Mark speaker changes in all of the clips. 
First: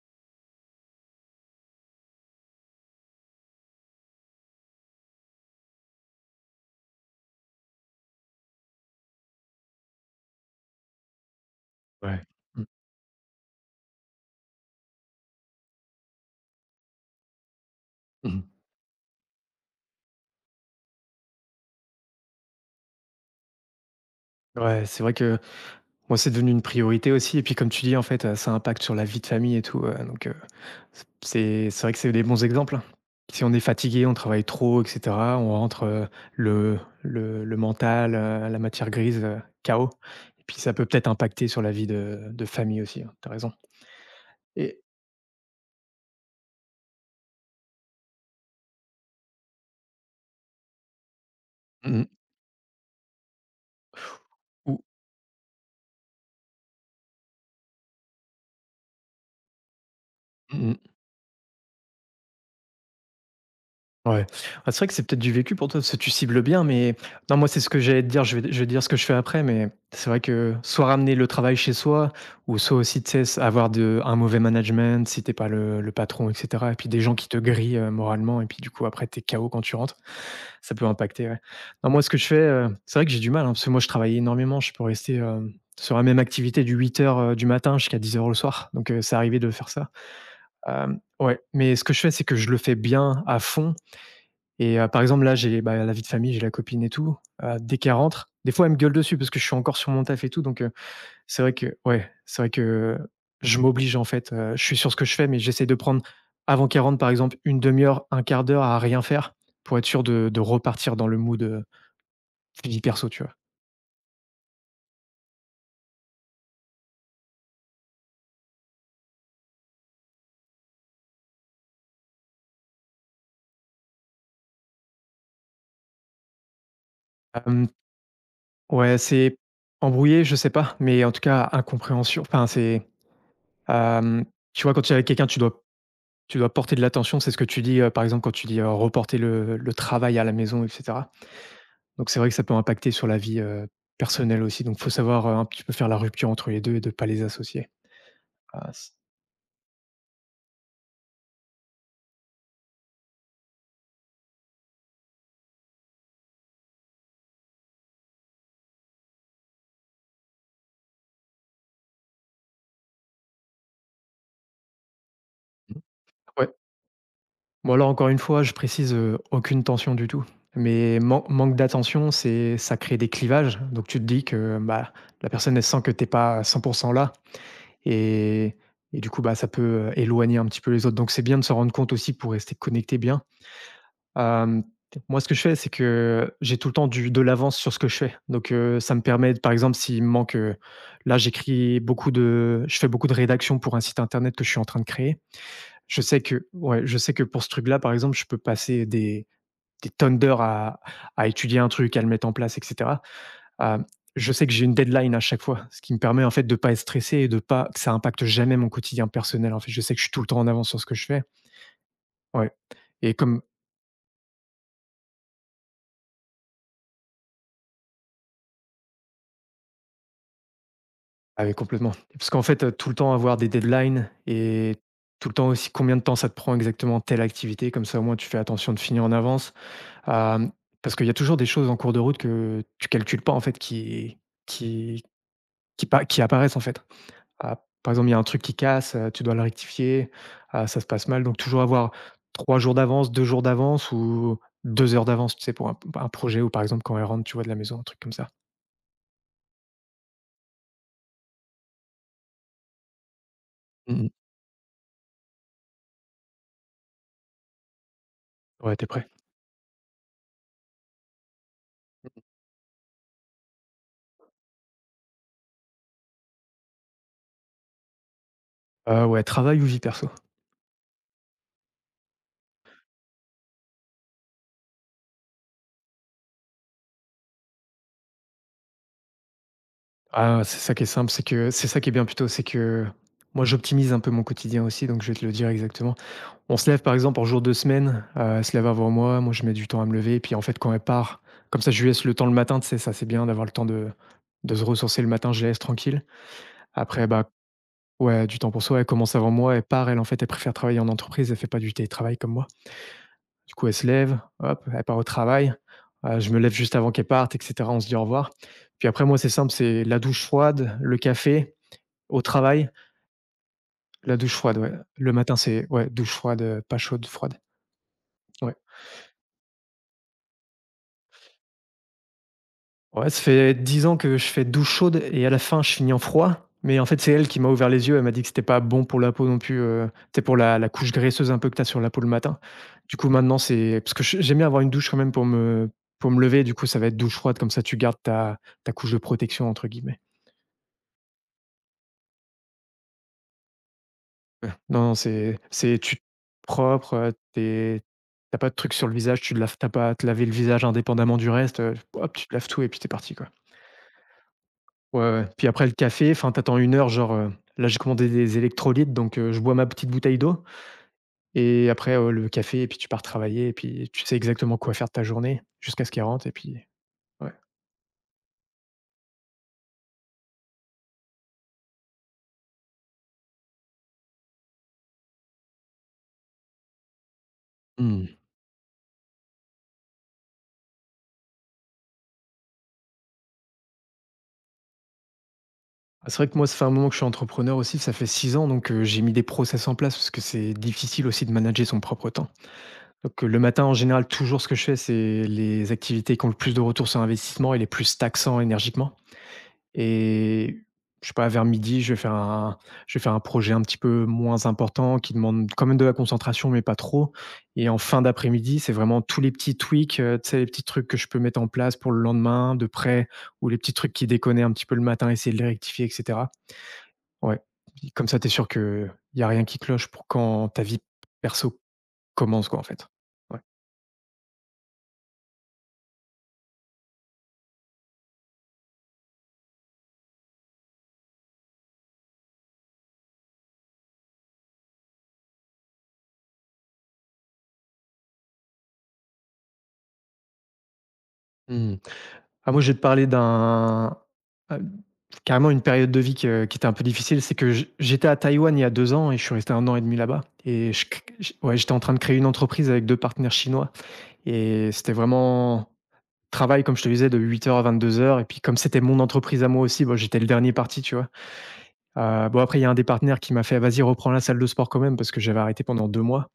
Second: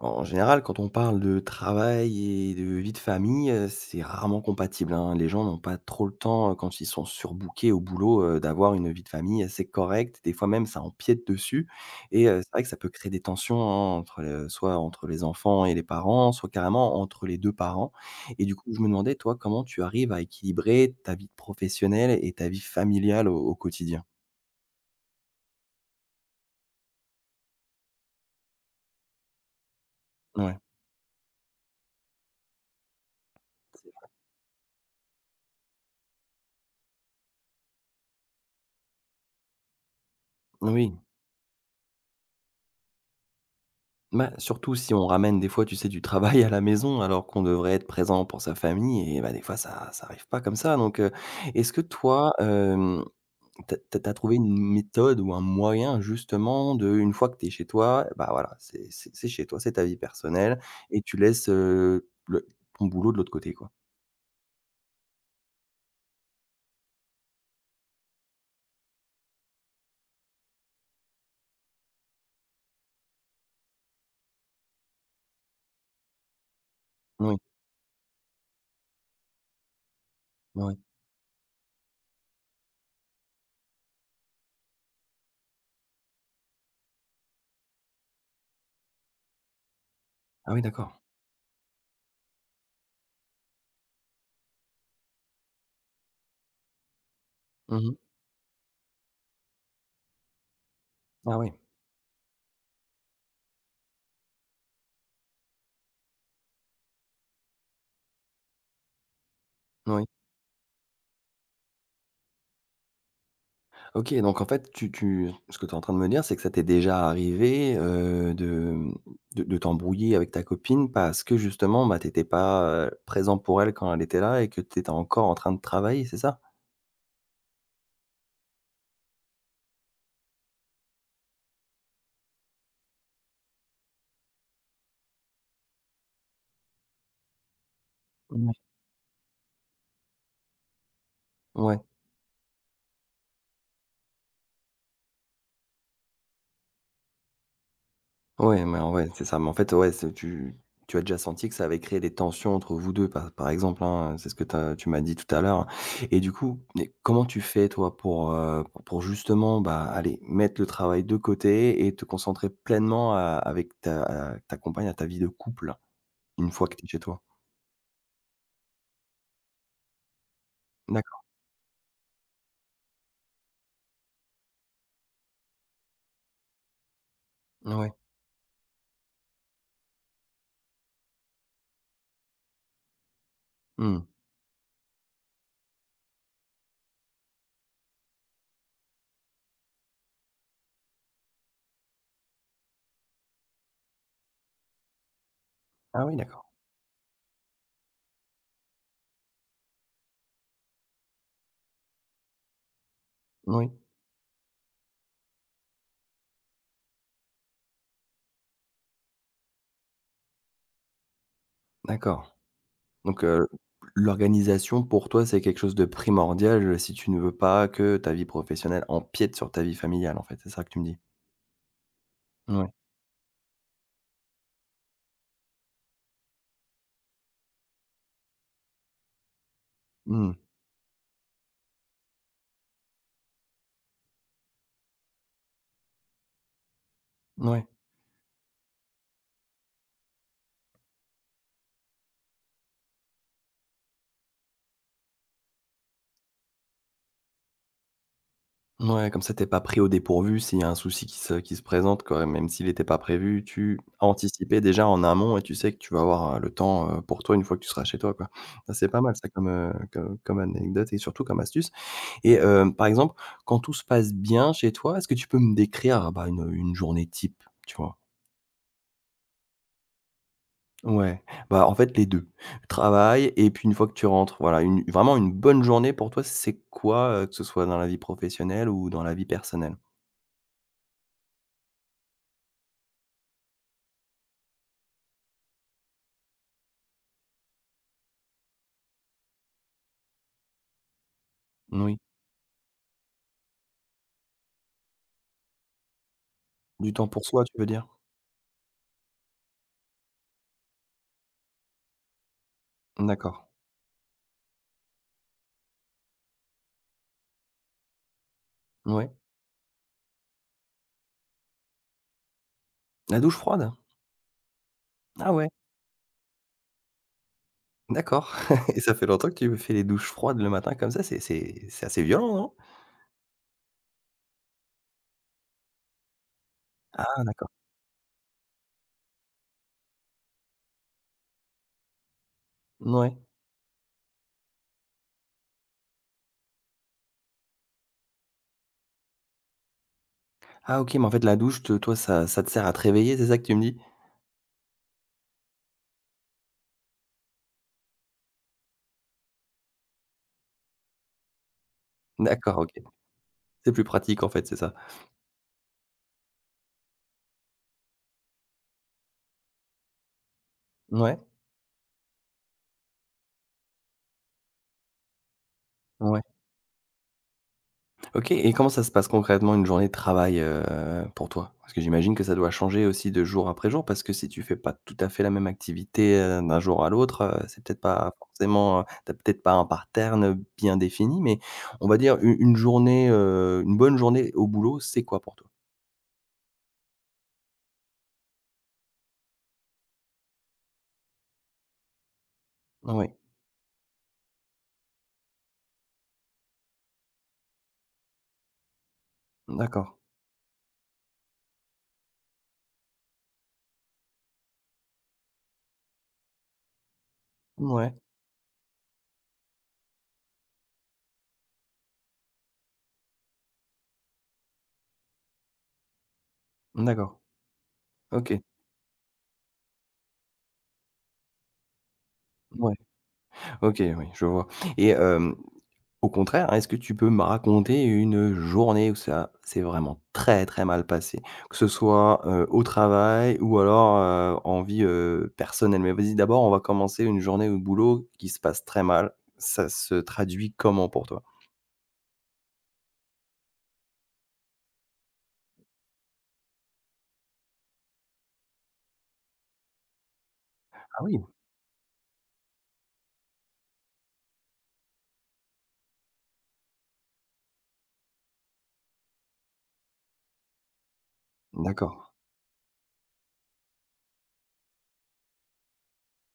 Speaker 1: En général, quand on parle de travail et de vie de famille, c'est rarement compatible, hein. Les gens n'ont pas trop le temps, quand ils sont surbookés au boulot, d'avoir une vie de famille assez correcte. Des fois même, ça empiète dessus
Speaker 2: Ouais.
Speaker 1: et c'est vrai
Speaker 2: Mmh.
Speaker 1: que ça peut créer des tensions, hein, entre le soit entre les enfants et les parents, soit carrément entre les 2 parents
Speaker 2: Mmh.
Speaker 1: et du coup, je me demandais, toi, comment tu arrives à équilibrer ta vie professionnelle et ta vie familiale au quotidien?
Speaker 2: Ouais, c'est vrai que moi, c'est devenu une priorité aussi et puis comme tu dis, en fait, ça impacte sur la vie de famille et tout, donc
Speaker 1: Ouais.
Speaker 2: c'est vrai que c'est des bons exemples, hein. Si on est
Speaker 1: C'est.
Speaker 2: fatigué, on travaille trop et cetera, on rentre, le mental, la matière grise, KO et puis ça peut
Speaker 1: Oui.
Speaker 2: peut-être impacter sur la vie de famille aussi, hein, tu as raison.
Speaker 1: Bah, surtout
Speaker 2: Et
Speaker 1: si on ramène des fois, tu sais, du travail à la maison alors qu'on devrait être présent pour sa famille et bah, des fois ça arrive pas comme ça donc est-ce que
Speaker 2: mmh
Speaker 1: toi, tu trouvé une
Speaker 2: Ou
Speaker 1: méthode ou un moyen justement de une fois que t'es chez toi, bah, voilà, c'est chez toi, c'est ta vie personnelle
Speaker 2: mmh
Speaker 1: et tu laisses, le ton boulot de l'autre côté, quoi?
Speaker 2: Ouais. Ah, c'est vrai que c'est peut-être du vécu pour toi, parce que tu cibles bien, mais non, moi, c'est ce que j'allais te dire. Je vais te dire ce que je fais après, mais c'est vrai que soit ramener le travail chez soi, ou soit aussi, tu sais, avoir de, un mauvais management si t'es pas le patron, etc. Et puis des gens qui
Speaker 1: Oui,
Speaker 2: te grillent moralement, et puis du coup, après, t'es KO quand tu rentres.
Speaker 1: oui,
Speaker 2: Ça
Speaker 1: oui.
Speaker 2: peut impacter, ouais. Non, moi, ce que je fais, c'est vrai que j'ai du mal, hein, parce que moi, je travaille énormément. Je peux rester sur la même activité du 8 h du matin jusqu'à 10 h le soir. Donc, c'est arrivé de faire ça.
Speaker 1: Ah oui,
Speaker 2: Euh,
Speaker 1: d'accord.
Speaker 2: ouais. Mais ce que je fais, c'est que je le fais bien à fond et par exemple, là, j'ai, bah, la vie de famille, j'ai la copine et tout, dès qu'elle
Speaker 1: Mmh.
Speaker 2: rentre, des fois, elle me gueule dessus parce que je suis encore sur mon taf et tout, donc
Speaker 1: Ah
Speaker 2: c'est
Speaker 1: oui.
Speaker 2: vrai que ouais, c'est vrai que je m'oblige, en fait, je suis sur ce que je fais, mais j'essaie de prendre, avant qu'elle rentre, par exemple, une demi heure, un quart d'heure à rien faire pour être sûr
Speaker 1: Oui.
Speaker 2: de repartir dans le mood, vie perso, tu vois?
Speaker 1: OK, donc en fait, tu tu ce que tu es en train de me dire, c'est que ça t'est déjà arrivé, mmh, de t'embrouiller avec ta copine parce que justement, bah, tu étais pas, présent pour elle quand elle était là et que tu étais encore en train de travailler, c'est ça?
Speaker 2: Hem, Ouais, c'est embrouillé, je sais pas, mais en tout cas, incompréhension enfin, c'est, hem, tu vois, quand tu es avec quelqu'un, tu dois porter de l'attention. C'est ce que tu dis, par exemple, quand tu
Speaker 1: Ouais.
Speaker 2: dis, reporter le travail à la maison et cetera.
Speaker 1: Ouais.
Speaker 2: Donc c'est vrai que ça peut impacter sur la vie, personnelle aussi. Donc faut savoir, un petit peu faire la rupture entre les deux et de pas les associer.
Speaker 1: Ouais,
Speaker 2: Ah c
Speaker 1: c'est ça. Mais en fait, ouais, c'est tu tu as déjà senti que ça avait créé des tensions entre vous 2, par exemple, hein, c'est ce que tu m'as dit tout à l'heure et du coup, mais comment tu fais toi pour justement, bah, aller mettre le travail de côté et te concentrer pleinement, avec ta ta compagne à ta vie de couple,
Speaker 2: Ouais.
Speaker 1: une fois que tu es chez toi?
Speaker 2: Bon alors encore une fois, je précise, aucune tension du tout. Mais man
Speaker 1: D'accord,
Speaker 2: manque d'attention, c'est ça crée des clivages. Donc tu te dis que, bah, la personne, elle sent que t'es pas à 100 là
Speaker 1: ouais.
Speaker 2: et et du coup, bah, ça peut, éloigner un petit peu les autres. Donc c'est bien de se rendre compte aussi pour rester connecté bien.
Speaker 1: Mmh.
Speaker 2: Hem, moi ce que je fais, c'est que j'ai tout le temps du de l'avance sur ce que je fais. Donc ça me permet, par exemple, s'il me manque, là j'écris beaucoup de je fais beaucoup de rédaction pour un site internet que je suis en train de créer. Je
Speaker 1: Ah oui,
Speaker 2: sais
Speaker 1: d'accord.
Speaker 2: que ouais, je sais que pour ce truc-là, par exemple, je peux passer des tonnes d'heures à étudier un truc, à le mettre en place et cetera.
Speaker 1: Oui,
Speaker 2: Hem, je sais que j'ai une deadline à chaque fois, ce qui me permet, en fait, de pas être stressé et de pas que ça impacte jamais mon quotidien personnel, en fait. Je sais que je suis tout le temps en avance sur ce que je fais.
Speaker 1: d'accord.
Speaker 2: Ouais, et
Speaker 1: Donc,
Speaker 2: comme
Speaker 1: l'organisation pour toi, c'est quelque chose de primordial, si tu ne veux pas que ta vie professionnelle empiète sur ta vie familiale, en fait, c'est ça que tu me dis?
Speaker 2: ah ouais, complètement. Parce qu'en fait,
Speaker 1: Ouais.
Speaker 2: tout le temps avoir des deadlines et tout le temps aussi combien de temps ça te prend exactement telle activité, comme ça, au moins, tu fais attention de finir en avance.
Speaker 1: Mmh.
Speaker 2: Hem, parce qu'il y a toujours des choses en cours de route que tu calcules pas, en fait, qui qui apparaissent en fait. Ah,
Speaker 1: Ouais.
Speaker 2: par exemple, il y a un truc qui casse, tu dois le rectifier, ah, ça se passe mal, donc toujours avoir 3 jours d'avance, 2 jours d'avance ou 2 heures d'avance, tu sais, pour un projet ou par exemple quand elle rentre, tu vois, de la maison, un truc comme ça.
Speaker 1: Ouais, comme ça, t'es pas pris au dépourvu s'il y a un souci qui se présente, quoi, même s'il n'était pas prévu, tu as
Speaker 2: Mmh.
Speaker 1: anticipé déjà en amont et tu sais que tu vas avoir, le temps, pour toi une fois que tu seras chez toi, quoi. Ça,
Speaker 2: Ouais,
Speaker 1: c'est
Speaker 2: t'es
Speaker 1: pas
Speaker 2: prêt?
Speaker 1: mal ça comme, co comme anecdote et surtout comme astuce et par exemple, quand tout se passe bien chez toi, est-ce que tu peux me décrire, bah, une journée type, tu vois?
Speaker 2: Ouais, travail ou vie perso?
Speaker 1: Ouais, bah, en fait les deux. Travail et puis une fois que tu rentres, voilà, une vraiment une bonne journée pour toi, c'est quoi, que ce soit dans la vie professionnelle ou dans la vie personnelle?
Speaker 2: Ah, c'est ça qui est simple, c'est que c'est ça qui est bien plutôt, c'est que moi j'optimise un peu mon quotidien aussi, donc je vais te le dire exactement. On se lève par exemple en jour de semaine, elle se lève avant moi, moi je mets du temps à me lever et puis en fait quand elle part, comme ça je lui
Speaker 1: Oui.
Speaker 2: laisse le temps le matin, tu sais? Ça c'est bien d'avoir le temps de se ressourcer le matin, je la laisse tranquille.
Speaker 1: Du temps
Speaker 2: Après
Speaker 1: pour
Speaker 2: bah,
Speaker 1: soi, tu veux dire?
Speaker 2: ouais, du temps pour soi, elle commence avant moi, elle part, elle en fait elle préfère travailler en entreprise, elle fait pas du télétravail comme moi.
Speaker 1: D'accord,
Speaker 2: Du coup elle se lève, hop, elle part au travail, je me lève juste avant qu'elle parte et cetera, on se dit au revoir. Puis après
Speaker 1: ouais.
Speaker 2: moi c'est simple, c'est la douche froide, le café, au travail,
Speaker 1: La douche froide?
Speaker 2: la douche froide, ouais. Le
Speaker 1: Ah
Speaker 2: matin
Speaker 1: ouais,
Speaker 2: c'est ouais douche froide, pas chaude, froide.
Speaker 1: d'accord.
Speaker 2: Ouais.
Speaker 1: Et ça fait longtemps que tu fais les douches froides le matin comme ça? C'est assez violent, non?
Speaker 2: Ouais, ça fait 10 ans que je fais douche chaude et à la fin, je finis en froid. Mais en fait, c'est
Speaker 1: Ah
Speaker 2: elle qui m'a
Speaker 1: d'accord,
Speaker 2: ouvert les yeux. Elle m'a dit que c'était pas bon pour la peau non plus, tu pour la couche graisseuse un peu que tu as sur la peau le matin. Du coup,
Speaker 1: ouais.
Speaker 2: maintenant, c'est parce que j'aime bien avoir une douche quand même pour me lever. Du coup, ça va être douche froide, comme ça, tu gardes ta couche de «protection» entre guillemets.
Speaker 1: Ah OK, mais en fait la douche te toi ça te sert à te réveiller, c'est ça que tu me dis?
Speaker 2: Ouais. Non, non, c'est tu te propre, tu es pas de truc sur le visage, tu te laves tu pas à te laver le visage indépendamment du reste, hop, tu te laves
Speaker 1: D'accord,
Speaker 2: tout et
Speaker 1: OK.
Speaker 2: puis t'es parti, quoi.
Speaker 1: C'est plus pratique en fait, c'est ça?
Speaker 2: Ouais, ouais. Puis après le café, enfin, t'attends une heure, genre, là j'ai commandé des électrolytes, donc je bois ma petite bouteille d'eau
Speaker 1: Ouais,
Speaker 2: et après, le café et puis tu pars travailler et puis tu sais exactement quoi faire de ta journée jusqu'à ce qu'elle
Speaker 1: ouais.
Speaker 2: rentre et puis ouais.
Speaker 1: OK, et comment ça se passe concrètement une journée de travail, pour toi? Parce que j'imagine que ça doit changer aussi de jour après jour parce que si tu fais pas tout à fait la même activité, d'un jour à l'autre, c'est peut-être pas
Speaker 2: Mmh.
Speaker 1: forcément, tu peut-être pas un pattern bien défini, mais on va dire u une journée, une bonne journée au boulot, c'est quoi pour toi?
Speaker 2: C'est vrai que moi, ça fait un moment que je suis entrepreneur aussi, ça fait 6 ans, donc j'ai mis des process en place parce que c'est difficile aussi de manager son propre temps.
Speaker 1: Oui,
Speaker 2: Donc le matin, en général, toujours ce que je fais, c'est les activités qui ont le plus de retour sur investissement et les plus taxants énergiquement.
Speaker 1: d'accord.
Speaker 2: Et je sais pas, vers midi je vais faire un projet un petit peu moins important qui demande quand même de la concentration, mais pas trop. Et en
Speaker 1: Ouais,
Speaker 2: fin d'après-midi, c'est vraiment tous les petits tweaks, tu sais, les petits trucs que je peux mettre en place pour le lendemain de près ou les petits trucs qui déconnaient un petit peu le matin, essayer de les rectifier et cetera.
Speaker 1: d'accord.
Speaker 2: Ouais, comme ça, tu es
Speaker 1: OK.
Speaker 2: sûr qu'il y a rien qui cloche pour quand ta vie perso commence quoi, en
Speaker 1: Ouais.
Speaker 2: fait. Ouais.
Speaker 1: OK, oui, je vois et hem au contraire, hein, est-ce que tu peux me raconter une journée où ça s'est vraiment très, très mal passé? Que ce soit, au travail ou alors, en vie, personnelle? Mais vas-y, d'abord, on va commencer une journée au boulot qui se passe très mal. Ça se traduit comment pour toi?
Speaker 2: Mmh. Ah moi, je vais te parler d'un, hem, carrément une période de vie que qui était un peu difficile. C'est que j'étais à Taïwan il y a 2 ans et je suis resté un an et demi là-bas et je c
Speaker 1: Ah oui,
Speaker 2: j ouais, j'étais en train de créer une entreprise avec 2 partenaires chinois et c'était vraiment travail, comme je te disais, de 8:00 à 22:00 et puis comme c'était mon entreprise à moi aussi, bon j'étais le dernier parti, tu vois?
Speaker 1: d'accord.
Speaker 2: Bon après il y a un des partenaires qui m'a fait: «Vas-y reprends la salle de sport quand même» parce que j'avais arrêté pendant 2 mois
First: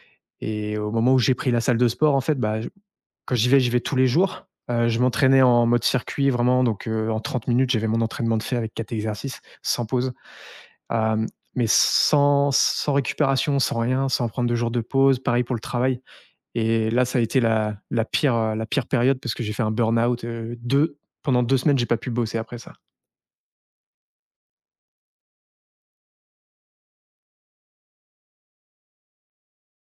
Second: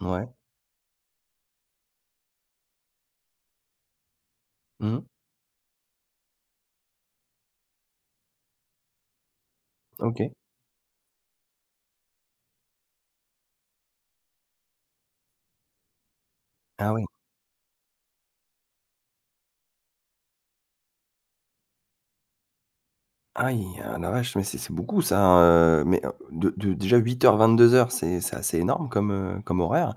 Speaker 1: Ouais.
Speaker 2: et au moment où j'ai pris la salle de sport en fait, bah, je quand j'y vais tous les jours. Je
Speaker 1: Mmh.
Speaker 2: m'entraînais en mode circuit vraiment donc en 30 minutes, j'avais mon entraînement de fait avec 4 exercices sans pause.
Speaker 1: OK.
Speaker 2: Hem, mais sans récupération, sans rien, sans prendre de jours de pause. Pareil pour le travail. Et
Speaker 1: Ah oui.
Speaker 2: là, ça a été la pire, la pire période parce que j'ai fait un burn-out, 2 pendant 2 semaines, j'ai pas pu bosser après ça.
Speaker 1: Aïe! Ah la vache, mais c'est beaucoup ça, hein, mais, de déjà 8:00-22:00, c'est assez énorme comme, comme horaire.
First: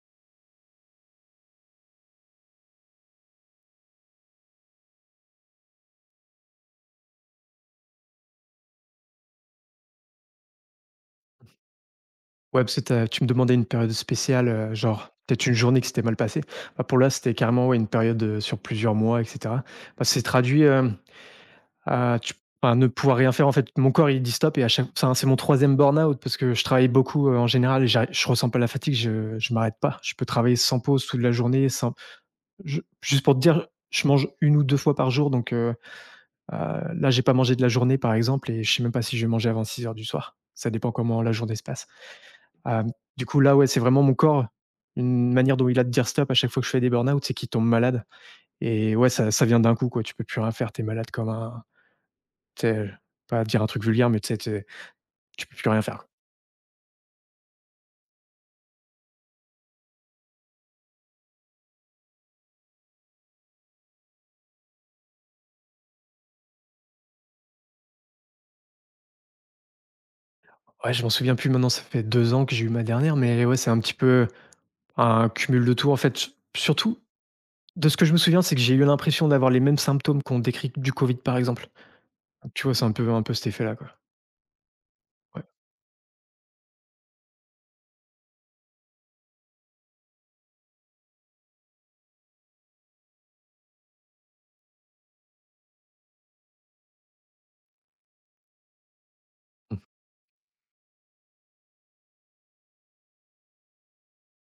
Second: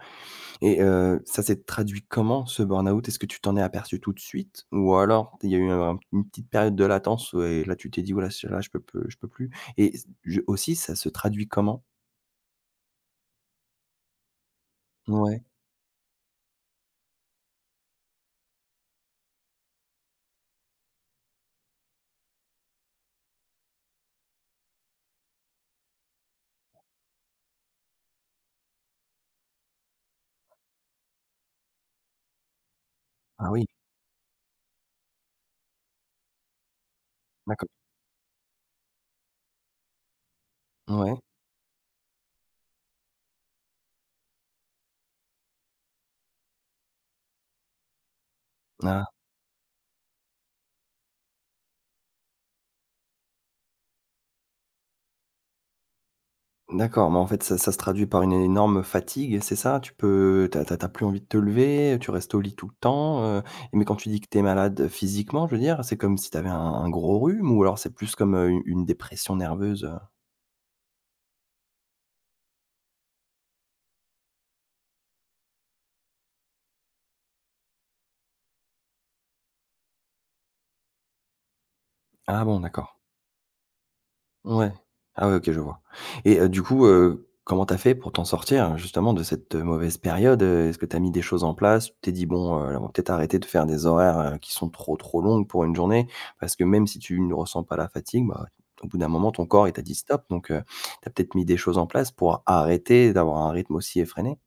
Speaker 1: Et ça s'est traduit comment ce burn-out? Est-ce que tu t'en es aperçu tout de suite? Ou alors il y a eu un une petite période de latence ouais, et là tu t'es dit: «Oh là, c'est là je peux peu je peux plus» et s je aussi ça se traduit comment?
Speaker 2: Ouais, parce que tu me demandais une période spéciale, genre
Speaker 1: Ouais.
Speaker 2: peut-être une journée qui s'était mal passée. Bah, pour là, c'était carrément, ouais, une période, sur plusieurs mois et cetera. Bah, c'est traduit, à tu enfin, ne pouvoir rien faire. En fait, mon corps, il dit stop. Et à chaque enfin, c'est mon troisième e burn-out parce que je travaille beaucoup, en général et j'arri je ressens pas la fatigue, je m'arrête pas. Je peux travailler sans pause toute la journée, sans je juste pour te
Speaker 1: Ah oui,
Speaker 2: dire, je mange une ou 2 fois par jour donc heu, là, j'ai pas mangé de la
Speaker 1: d'accord.
Speaker 2: journée, par exemple, et je sais même pas si je vais manger avant 6 heures du soir. Ça dépend
Speaker 1: Ouais.
Speaker 2: comment la journée se passe. Hem, du coup, là, ouais, c'est vraiment mon corps, une manière dont il a de dire stop. À chaque fois que je fais des burn-out, c'est qu'il tombe malade et
Speaker 1: Ah,
Speaker 2: ouais, ça vient d'un coup, quoi. Tu peux plus rien faire, t'es malade comme un tu sais, pas dire un truc vulgaire, mais tu sais, tu peux plus rien faire.
Speaker 1: d'accord, mais en fait ça se traduit par une énorme fatigue, c'est ça? Tu peux tu as tu as tu as plus envie de te lever, tu restes au lit tout le temps, mais quand tu dis que tu es malade physiquement, je veux dire, c'est comme si tu avais un gros rhume ou alors c'est plus comme, une dépression nerveuse, heu?
Speaker 2: Ouais, je m'en souviens plus maintenant, ça fait 2 ans que j'ai eu ma dernière, mais ouais, c'est un petit peu un cumul de tout en fait. S Surtout, de ce que je me souviens, c'est que j'ai eu l'impression d'avoir les mêmes symptômes qu'on décrit du Covid, par exemple.
Speaker 1: Ah
Speaker 2: Donc
Speaker 1: bon,
Speaker 2: tu vois, c'est
Speaker 1: d'accord.
Speaker 2: un peu cet effet-là, quoi.
Speaker 1: Ouais. Ah ouais,
Speaker 2: Ouais.
Speaker 1: OK, je vois et comment t'as fait pour t'en sortir, justement, de cette, mauvaise période, heu? Est-ce que t'as mis des choses en place? Tu t'es dit: «Bon, on va peut-être arrêter de faire des horaires, qui sont trop, trop longues pour une journée», parce que même si tu ne ressens pas la fatigue, bah, au bout d'un moment, ton corps, il t'a dit: «Stop», donc tu as peut-être mis des choses en place pour arrêter d'avoir un rythme aussi effréné?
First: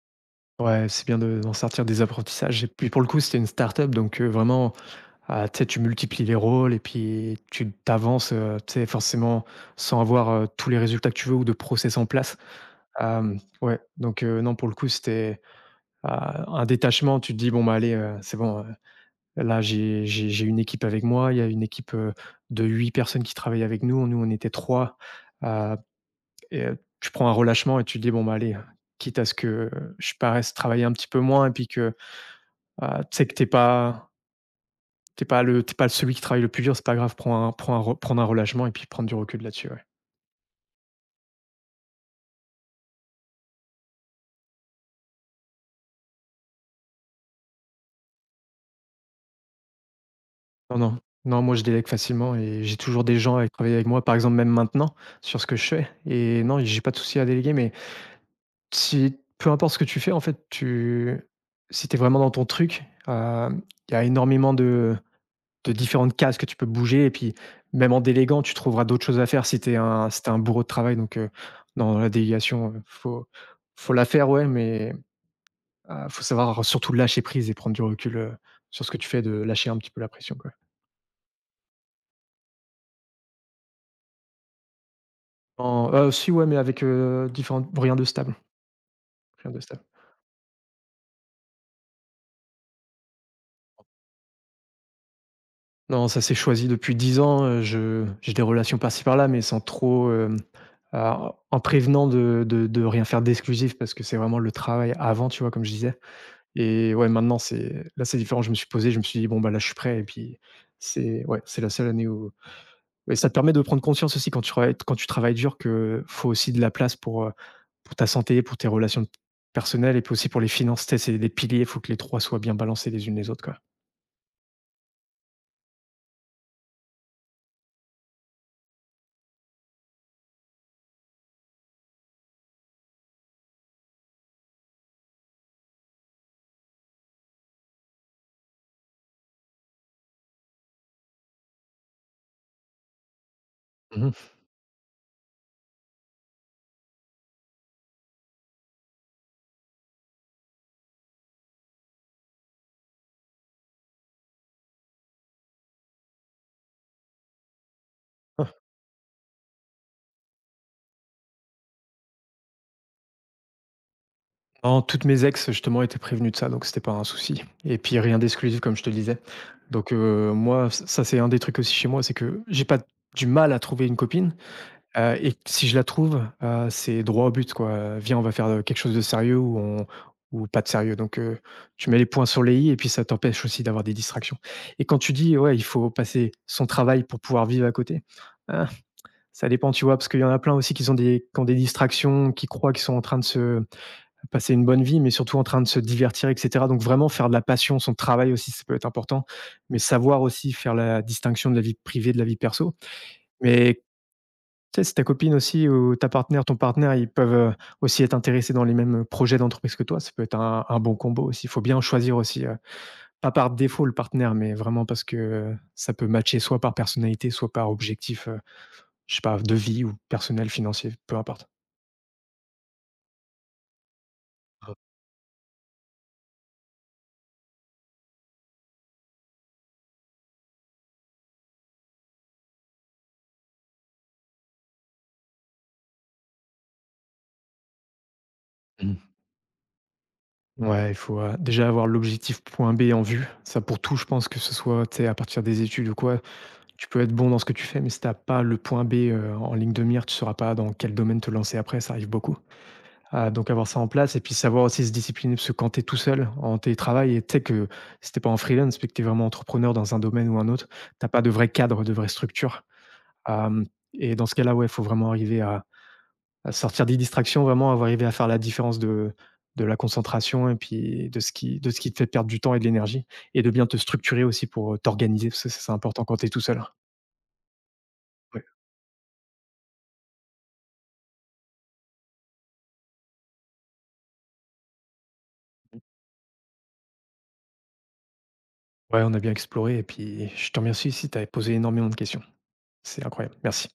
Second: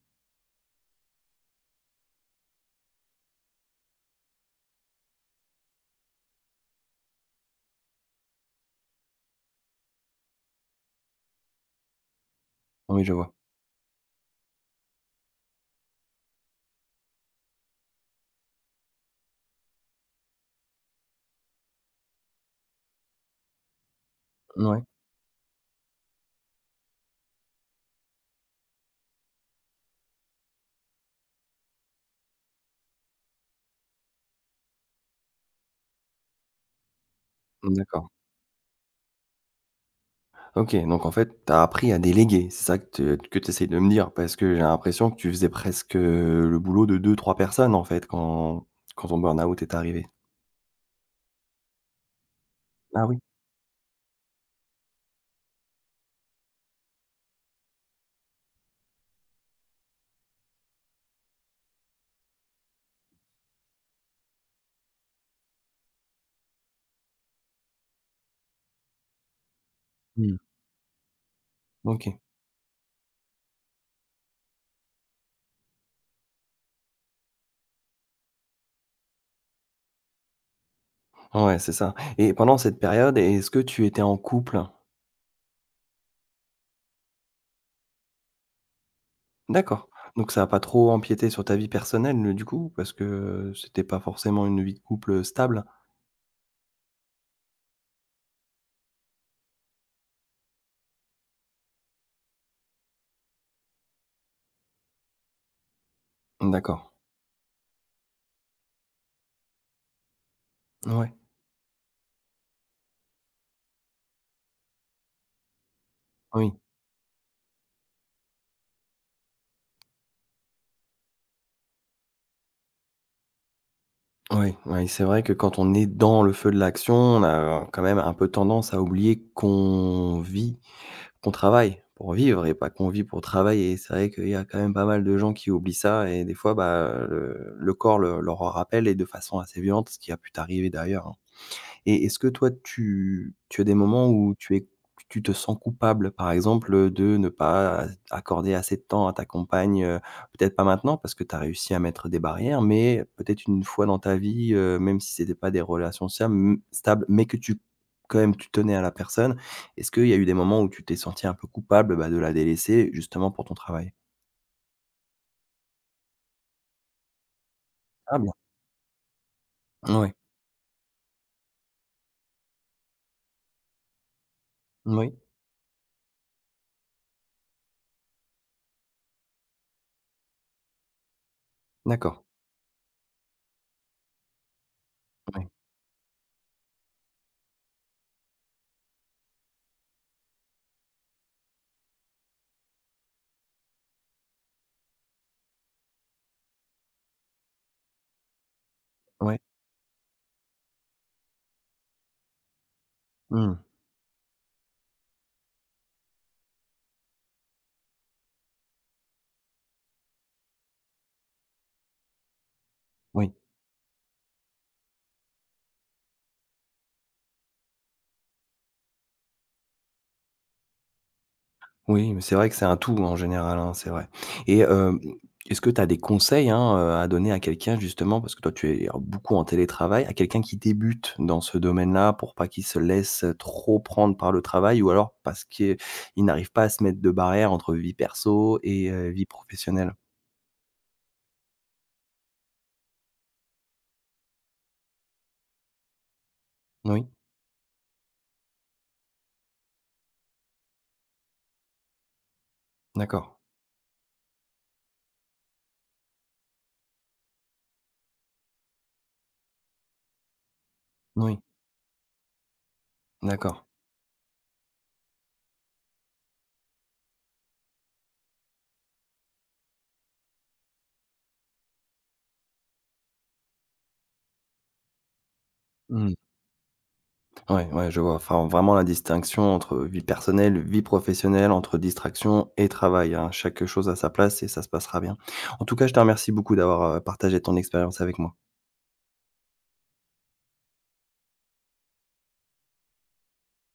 Speaker 2: Ouais, c'est bien de d'en sortir des apprentissages et puis pour le coup, c'était une start-up donc, vraiment, ah, tu sais, tu multiplies les rôles et puis tu avances, tu sais, forcément sans avoir, tous les résultats que tu veux ou de process en place.
Speaker 1: Oui, je vois.
Speaker 2: Ouais, donc, non, pour le coup, c'était, ah, un détachement. Tu te dis: «Bon, bah, allez, c'est bon, là, j'ai une équipe avec moi». Il y a une équipe, de 8 personnes qui travaillent avec nous. Nous, on était
Speaker 1: Ouais.
Speaker 2: trois. heu Tu prends un relâchement et tu te dis: «Bon, bah, allez, quitte à ce que je paraisse travailler un petit peu moins et puis que». Tu sais que t'es pas le t'es es pas celui qui travaille le plus dur, c'est pas grave, prends un prends un re
Speaker 1: D'accord.
Speaker 2: prendre un relâchement et puis prendre du recul là-dessus, ouais.
Speaker 1: OK, donc en fait, tu as appris à déléguer. C'est ça que te tu essayes de me dire? Parce que j'ai l'impression que tu faisais presque, le boulot de deux trois personnes, en fait, quand ton burn-out est arrivé.
Speaker 2: Non, non, non, moi je délègue facilement et j'ai toujours
Speaker 1: Ah oui?
Speaker 2: des gens à travailler avec moi, par exemple même maintenant, sur ce que je fais et non, j'ai pas de souci à déléguer, mais si peu importe ce que tu fais, en fait, tu si t'es vraiment dans ton truc, il y a énormément de différentes cases que tu peux bouger et puis même en déléguant, tu trouveras d'autres choses à faire si t'es un si t'es
Speaker 1: Mmh.
Speaker 2: un bourreau de travail donc non, la
Speaker 1: OK.
Speaker 2: délégation, faut la faire, ouais, mais faut savoir surtout lâcher prise et prendre du recul, sur ce que tu fais, de lâcher un petit peu la pression, quoi.
Speaker 1: Ouais, c'est ça, et pendant cette période, est-ce que tu étais en couple?
Speaker 2: En Si ouais, mais avec, différentes rien de stable, rien de stable.
Speaker 1: D'accord, donc ça a pas trop empiété sur ta vie personnelle, du coup? Parce que, c'était pas forcément une vie de couple stable?
Speaker 2: Non, ça s'est choisi depuis 10 ans, je j'ai des relations par-ci par-là, mais sans trop, alors en prévenant de rien faire d'exclusif parce que c'est vraiment le travail avant, tu vois? Comme je disais
Speaker 1: D'accord.
Speaker 2: et ouais, maintenant c'est là, c'est différent. Je me suis posé, je me suis dit: «Bon, bah, là, je suis prêt» et puis
Speaker 1: Ouais,
Speaker 2: c'est ouais, c'est la seule année où mais ça te permet de prendre conscience aussi quand tu travailles dur que faut
Speaker 1: oui,
Speaker 2: aussi de la place pour ta santé, pour tes relations personnelles et puis aussi pour les finances. Tu sais, c'est des piliers, il faut que les 3 soient bien balancés les unes les autres, quoi.
Speaker 1: oui, c'est vrai que quand on est dans le feu de l'action, on a quand même un peu tendance à oublier qu'on travaille pour vivre et pas qu'on vit pour travailler. Et c'est vrai qu'il y a quand même pas mal de gens qui oublient ça et des fois, bah, le corps le leur en rappelle et de façon assez violente, ce qui a pu t'arriver d'ailleurs, hein. Et est-ce que toi, tu as des
Speaker 2: Mmh
Speaker 1: moments
Speaker 2: mh.
Speaker 1: où tu te sens coupable, par exemple, de ne pas accorder assez de temps à ta compagne, peut-être pas maintenant parce que tu as réussi à mettre des barrières, mais peut-être une fois dans ta vie, même si c'était pas des relations stables, mais que tu quand même tu tenais à la personne. Est-ce qu'il y a eu des moments où tu t'es senti un peu coupable, bah, de la délaisser justement pour ton travail?
Speaker 2: Non, toutes mes ex, justement, étaient prévenues de ça, donc c'était pas un souci et puis
Speaker 1: Ah
Speaker 2: rien
Speaker 1: bien.
Speaker 2: d'exclusif comme je te disais. Donc
Speaker 1: Ouais.
Speaker 2: moi, ça, c'est un des trucs aussi chez moi, c'est que j'ai pas du mal à trouver une copine.
Speaker 1: Oui.
Speaker 2: Et si je la trouve, c'est droit au but quoi, «Viens, on va faire, quelque chose de sérieux ou on ou pas de sérieux». Donc tu mets les
Speaker 1: D'accord.
Speaker 2: points sur les i et puis ça t'empêche aussi d'avoir des distractions. Et quand tu dis:
Speaker 1: Ouais.
Speaker 2: «Ouais, il faut passer son travail pour pouvoir vivre à côté», ah, ça dépend, tu vois? Parce qu'il y en a plein aussi qui sont des qui ont des distractions, qui croient qu'ils sont en train de se passer une bonne vie, mais surtout en train de se divertir et cetera. Donc vraiment faire de la passion son travail aussi, ça peut être important,
Speaker 1: Ouais.
Speaker 2: mais savoir aussi faire la distinction de la vie privée, de la vie perso.
Speaker 1: Mmh.
Speaker 2: Mais tu sais, si ta copine aussi ou ta partenaire, ton partenaire, ils peuvent, aussi être intéressés dans les mêmes, projets d'entreprise que toi, ça peut être un bon combo aussi. Il faut bien choisir aussi,
Speaker 1: Oui.
Speaker 2: pas par défaut le partenaire, mais vraiment parce que, ça peut matcher soit par personnalité, soit par objectif, je sais pas, de vie ou personnel, financier, peu importe.
Speaker 1: Oui, mais c'est vrai que c'est un tout en général, hein, c'est vrai. Et est-ce que tu as des conseils, hein, à donner à quelqu'un justement, parce que toi tu es beaucoup en télétravail, à quelqu'un qui débute dans ce domaine-là pour pas qu'il se laisse trop prendre par le travail ou alors parce qu'il n'arrive pas à se mettre de barrière entre vie perso et
Speaker 2: Mmh.
Speaker 1: vie professionnelle?
Speaker 2: Ouais, il faut, déjà avoir l'objectif point B en vue. Ça pour tout, je pense que ce soit, tu sais, à partir des études ou quoi, tu peux
Speaker 1: Oui,
Speaker 2: être bon dans ce que tu fais, mais si t'as pas le point B, en ligne de mire, tu sauras pas dans quel domaine te lancer après, ça arrive beaucoup. Ah,
Speaker 1: d'accord.
Speaker 2: donc avoir ça en place et puis savoir aussi se discipliner, parce que quand tu es tout seul en télétravail et tu sais que si tu pas en freelance, puis que tu es vraiment entrepreneur dans un domaine ou un autre, t'as pas de
Speaker 1: Oui,
Speaker 2: vrai cadre, de vraie structure.
Speaker 1: d'accord.
Speaker 2: Hem Et dans ce cas-là, ouais, il faut vraiment arriver à sortir des distractions, vraiment avoir arriver à faire la différence de la concentration et puis de ce qui te fait perdre du temps et de l'énergie et de bien te structurer aussi pour, t'organiser, parce que ça, c'est important
Speaker 1: Mmh.
Speaker 2: quand tu es tout seul.
Speaker 1: Ouais, ouais, je vois.
Speaker 2: Ouais.
Speaker 1: Enfin, vraiment la distinction entre vie personnelle, vie professionnelle, entre distraction et travail, hein. Chaque chose à sa place et ça se passera bien. En tout cas, je te remercie beaucoup d'avoir, partagé ton expérience avec moi.
Speaker 2: Ouais, on a bien exploré et puis je te remercie aussi, tu as posé énormément de questions. C'est incroyable. Merci.